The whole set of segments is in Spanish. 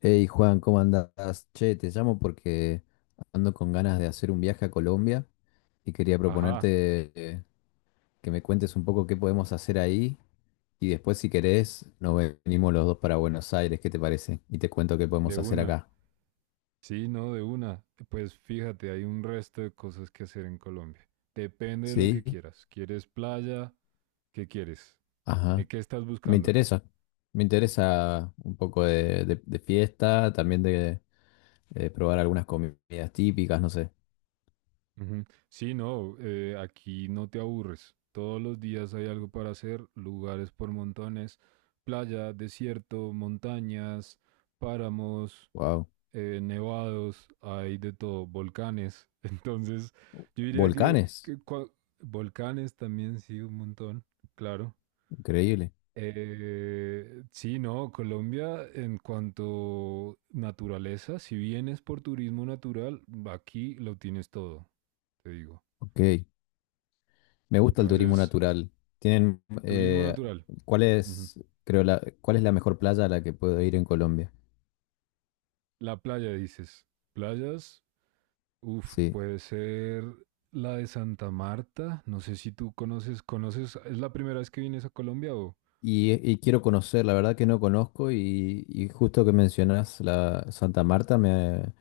Hey Juan, ¿cómo andás? Che, te llamo porque ando con ganas de hacer un viaje a Colombia y quería Ajá, proponerte que me cuentes un poco qué podemos hacer ahí y después si querés nos venimos los dos para Buenos Aires, ¿qué te parece? Y te cuento qué podemos de hacer una. acá. Sí, no, de una. Pues fíjate, hay un resto de cosas que hacer en Colombia. Depende de lo ¿Sí? que quieras. ¿Quieres playa? ¿Qué quieres? Ajá. ¿¿Qué estás Me buscando? interesa. Me interesa un poco de fiesta, también de probar algunas comidas típicas, no sé. Ujú. Sí, no, aquí no te aburres. Todos los días hay algo para hacer, lugares por montones, playa, desierto, montañas, páramos. Wow. Nevados, hay de todo, volcanes. Entonces, yo diría que, Volcanes. que cua- volcanes también, sí, un montón, claro. Increíble. Sí, no, Colombia en cuanto naturaleza, si vienes por turismo natural, aquí lo tienes todo, te digo. Ok. Me gusta el turismo Entonces, natural. Tienen, turismo natural. ¿cuál Ujú. es, creo, cuál es la mejor playa a la que puedo ir en Colombia? La playa, dices. Playas, uf, Sí. puede ser la de Santa Marta. No sé si tú conoces, ¿es la primera vez que vienes a Colombia o? Y quiero conocer, la verdad que no conozco y justo que mencionas la Santa Marta, me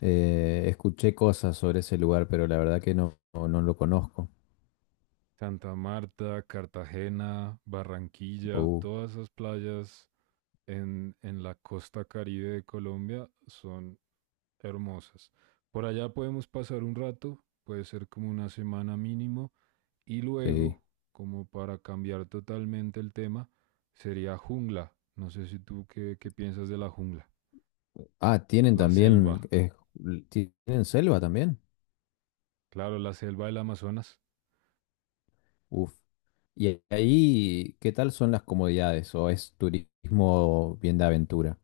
escuché cosas sobre ese lugar, pero la verdad que no lo conozco. Santa Marta, Cartagena, Barranquilla, Uh, todas esas playas en la costa caribe de Colombia son hermosas. Por allá podemos pasar un rato, puede ser como una semana mínimo, y luego, sí. como para cambiar totalmente el tema, sería jungla. No sé si tú qué piensas de la jungla, Ah, tienen la selva. también, tienen selva también. Claro, la selva del Amazonas. Uf. Y ahí, ¿qué tal son las comodidades? ¿O es turismo bien de aventura?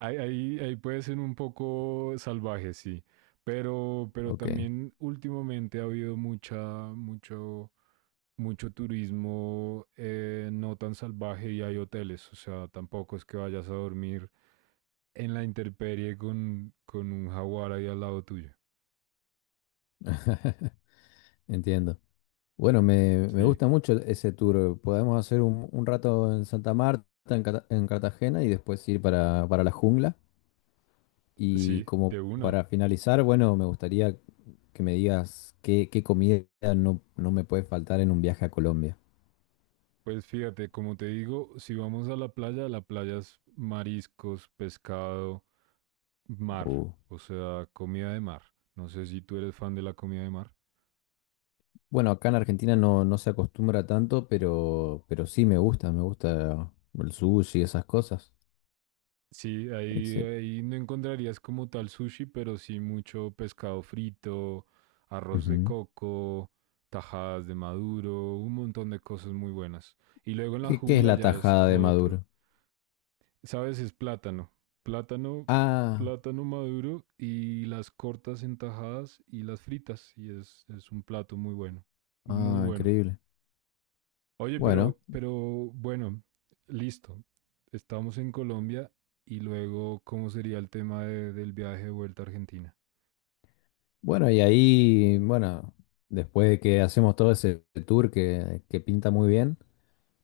Ahí puede ser un poco salvaje, sí. Pero Ok, también últimamente ha habido mucho, mucho turismo, no tan salvaje, y hay hoteles. O sea, tampoco es que vayas a dormir en la intemperie con un jaguar ahí al lado tuyo. entiendo. Bueno, me Sí, gusta mucho ese tour. Podemos hacer un rato en Santa Marta, en, en Cartagena y después ir para la jungla. Y sí, como de una. para finalizar, bueno, me gustaría que me digas qué, qué comida no me puede faltar en un viaje a Colombia. Pues fíjate, como te digo, si vamos a la playa es mariscos, pescado, mar, O- o sea, comida de mar. No sé si tú eres fan de la comida de mar. bueno, acá en Argentina no se acostumbra tanto, pero sí me gusta el sushi y esas cosas. Sí, ahí, Excel. ahí no encontrarías como tal sushi, pero sí mucho pescado frito, arroz de Ujú. coco, tajadas de maduro, un montón de cosas muy buenas. Y luego en la ¿Qué, qué es jungla la ya es tajada de otro. Maduro? ¿Sabes? Es plátano. Plátano, Ah. plátano maduro, y las cortas en tajadas y las fritas. Y es un plato muy bueno. Muy Ah, bueno. increíble. Oye, Bueno, pero bueno, listo. Estamos en Colombia y luego, ¿cómo sería el tema del viaje de vuelta a Argentina? bueno, y ahí, bueno, después de que hacemos todo ese tour que pinta muy bien,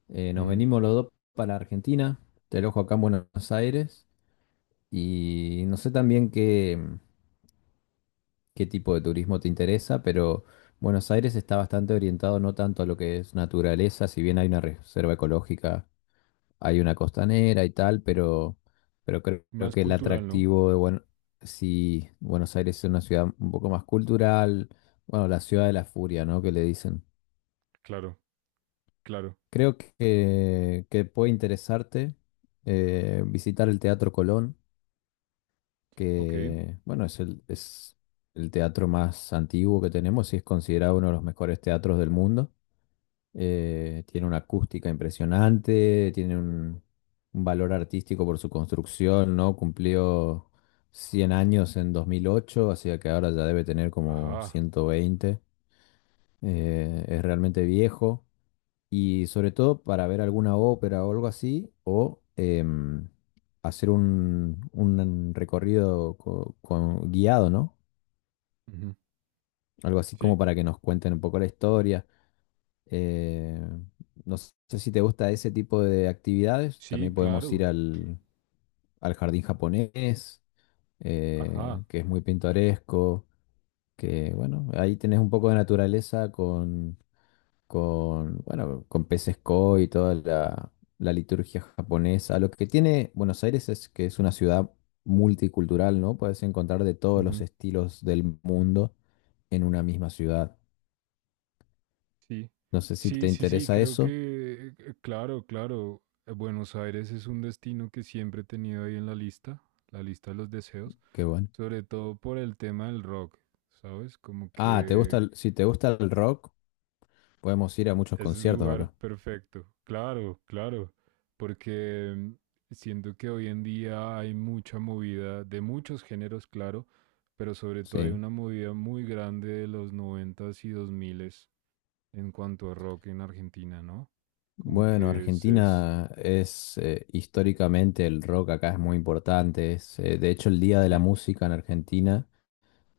nos Ujú. venimos los dos para Argentina, te alojo acá en Buenos Aires, y no sé también qué, qué tipo de turismo te interesa, pero Buenos Aires está bastante orientado no tanto a lo que es naturaleza, si bien hay una reserva ecológica, hay una costanera y tal, pero creo Más que el cultural, ¿no? atractivo de bueno, si Buenos Aires es una ciudad un poco más cultural, bueno, la ciudad de la furia, ¿no? Que le dicen. Claro, claro. Creo que puede interesarte visitar el Teatro Colón, Ok. que bueno, es es el teatro más antiguo que tenemos y es considerado uno de los mejores teatros del mundo. Tiene una acústica impresionante, tiene un valor artístico por su construcción, ¿no? Cumplió 100 años en 2008, así que ahora ya debe tener como Ajá. 120. Es realmente viejo y sobre todo para ver alguna ópera o algo así, o hacer un recorrido guiado, ¿no? Ujú. Algo así como Sí. para que nos cuenten un poco la historia. Eh, no sé si te gusta ese tipo de actividades. Sí, También podemos ir claro. Al jardín japonés, Ajá. que es muy pintoresco, que bueno, ahí tenés un poco de naturaleza con, bueno, con peces koi y toda la liturgia japonesa. Lo que tiene Buenos Aires es que es una ciudad multicultural, ¿no? Puedes encontrar de todos los Ujú. estilos del mundo en una misma ciudad. Sí. No sé si te Sí, sí, sí, interesa creo eso, que, claro, claro. Buenos Aires es un destino que siempre he tenido ahí en la lista de los deseos, qué bueno. sobre todo por el tema del rock, ¿sabes? Como Ah, que... si te gusta el rock, podemos ir a muchos Es el conciertos lugar acá. perfecto, claro, claro, porque siento que hoy en día hay mucha movida de muchos géneros, claro, pero sobre todo hay Sí. una movida muy grande de los noventas y dos miles en cuanto a rock en Argentina, ¿no? Como Bueno, que es. Argentina es históricamente el rock acá es muy importante. Es, de hecho, el Día de la Sí. Música en Argentina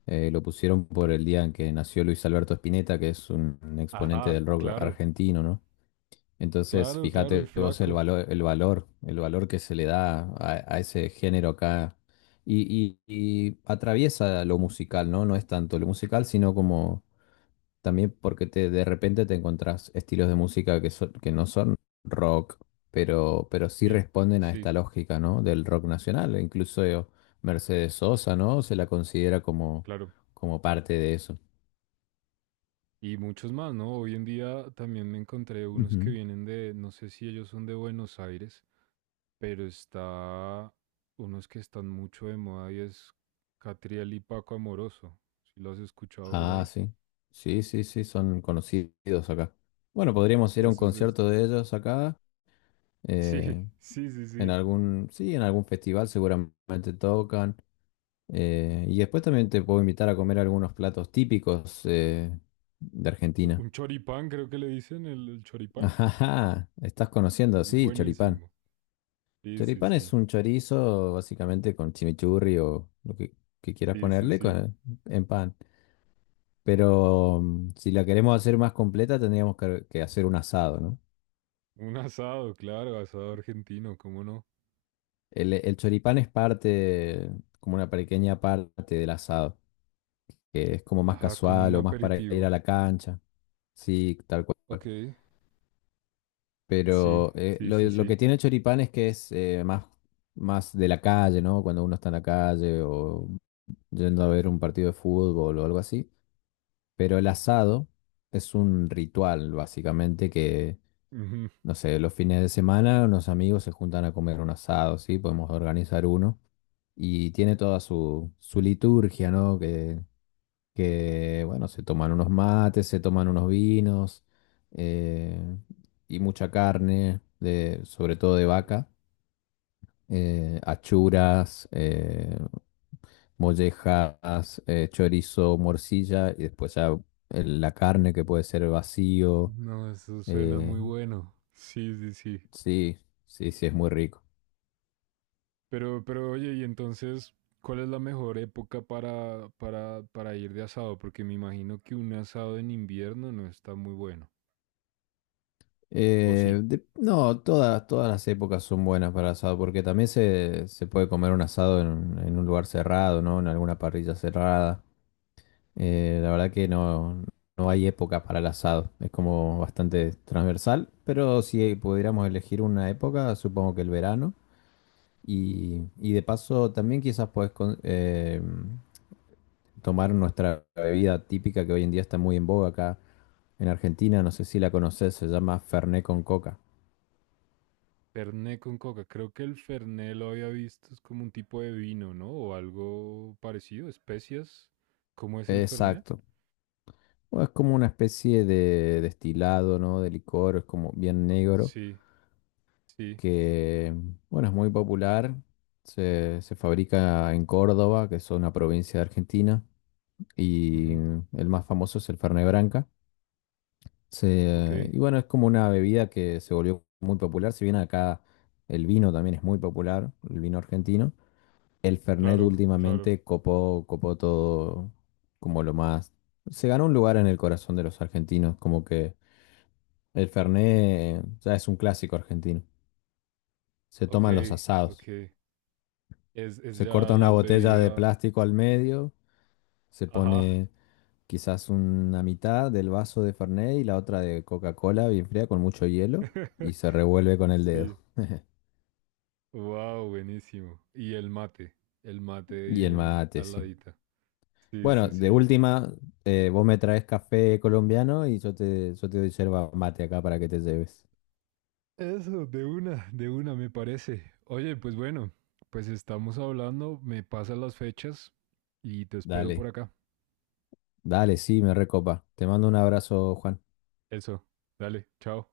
lo pusieron por el día en que nació Luis Alberto Spinetta, que es un exponente Ajá, del rock claro, argentino, ¿no? Entonces, claro, claro, el fíjate vos el flaco. valor, el valor, el valor que se le da a ese género acá. Y atraviesa lo musical, ¿no? No es tanto lo musical, sino como también porque te, de repente te encontrás estilos de música que no son rock, pero sí Sí, responden a sí, esta lógica, ¿no? Del rock nacional. E incluso, Mercedes Sosa, ¿no? Se la considera como, claro. como parte de eso. Y muchos más, ¿no? Hoy en día también me encontré unos que Ujú. vienen de, no sé si ellos son de Buenos Aires, pero está unos que están mucho de moda, y es Catriel y Paco Amoroso. Si lo has escuchado por Ah, ahí. sí. Sí, sí, sí, son conocidos acá. Bueno, podríamos ir a un Eso es esto. concierto de ellos acá. eh, Sí, sí, sí, en sí. algún, sí, en algún festival seguramente tocan. Y después también te puedo invitar a comer algunos platos típicos de Argentina. Un choripán, creo que le dicen, el choripán. Ajá, estás Es conociendo, sí, choripán. buenísimo. Sí, sí, Choripán es sí. un chorizo básicamente con chimichurri o lo que quieras Sí, sí, ponerle sí. En pan. Pero si la queremos hacer más completa tendríamos que hacer un asado, ¿no? Un asado, claro, asado argentino, ¿cómo no? El choripán es parte, como una pequeña parte del asado, que es como más Ajá, como un casual o más para ir a aperitivo. la cancha. Sí, tal cual. Ok. Sí, Pero sí, sí, lo que sí. tiene Choripán es que es más de la calle, ¿no? Cuando uno está en la calle o yendo a ver un partido de fútbol o algo así. Pero el asado es un ritual, básicamente, Ujú. no sé, los fines de semana unos amigos se juntan a comer un asado, ¿sí? Podemos organizar uno. Y tiene toda su liturgia, ¿no? Bueno, se toman unos mates, se toman unos vinos, eh, y mucha carne, de, sobre todo de vaca, achuras, mollejas, chorizo, morcilla y después ya la carne que puede ser vacío. No, eso suena eh, muy bueno. Sí, sí, sí. sí, sí, es muy rico. Pero oye, y entonces, ¿cuál es la mejor época para ir de asado? Porque me imagino que un asado en invierno no está muy bueno. O sí. No, todas las épocas son buenas para asado porque también se puede comer un asado en un lugar cerrado, ¿no? En alguna parrilla cerrada. La verdad que no, no hay época para el asado. Es como bastante transversal, pero si pudiéramos elegir una época, supongo que el verano. Y de paso, también quizás podés tomar nuestra bebida típica que hoy en día está muy en boga acá en Argentina. No sé si la conocés, se llama Fernet con coca. Fernet con coca. Creo que el Fernet lo había visto, es como un tipo de vino, ¿no? O algo parecido, especias. ¿Cómo es el Fernet? Exacto. O es como una especie de destilado, ¿no? De licor, es como bien negro. Sí, sí. Que, bueno, es muy popular. Se fabrica en Córdoba, que es una provincia de Argentina, y Ujú. el más famoso es el Fernet Branca. Ok, Y bueno, es como una bebida que se volvió muy popular, si bien acá el vino también es muy popular, el vino argentino. El Fernet claro, claro. últimamente copó todo como lo más... Se ganó un lugar en el corazón de los argentinos, como que el Fernet ya es un clásico argentino. Se Ok, toman los asados. ok. Es Se ya corta la una botella de bebida. plástico al medio, se Ajá. pone quizás una mitad del vaso de Fernet y la otra de Coca-Cola bien fría con mucho hielo y se revuelve con el dedo. Sí. Wow, buenísimo. Y el mate Y el bien mate, al sí. ladita. Sí, Bueno, sí, de sí. última, vos me traes café colombiano y yo yo te doy yerba mate acá para que te lleves. Eso, de una me parece. Oye, pues bueno, pues estamos hablando, me pasan las fechas y te espero por Dale, acá. dale, sí, me recopa. Te mando un abrazo, Juan. Eso, dale, chao.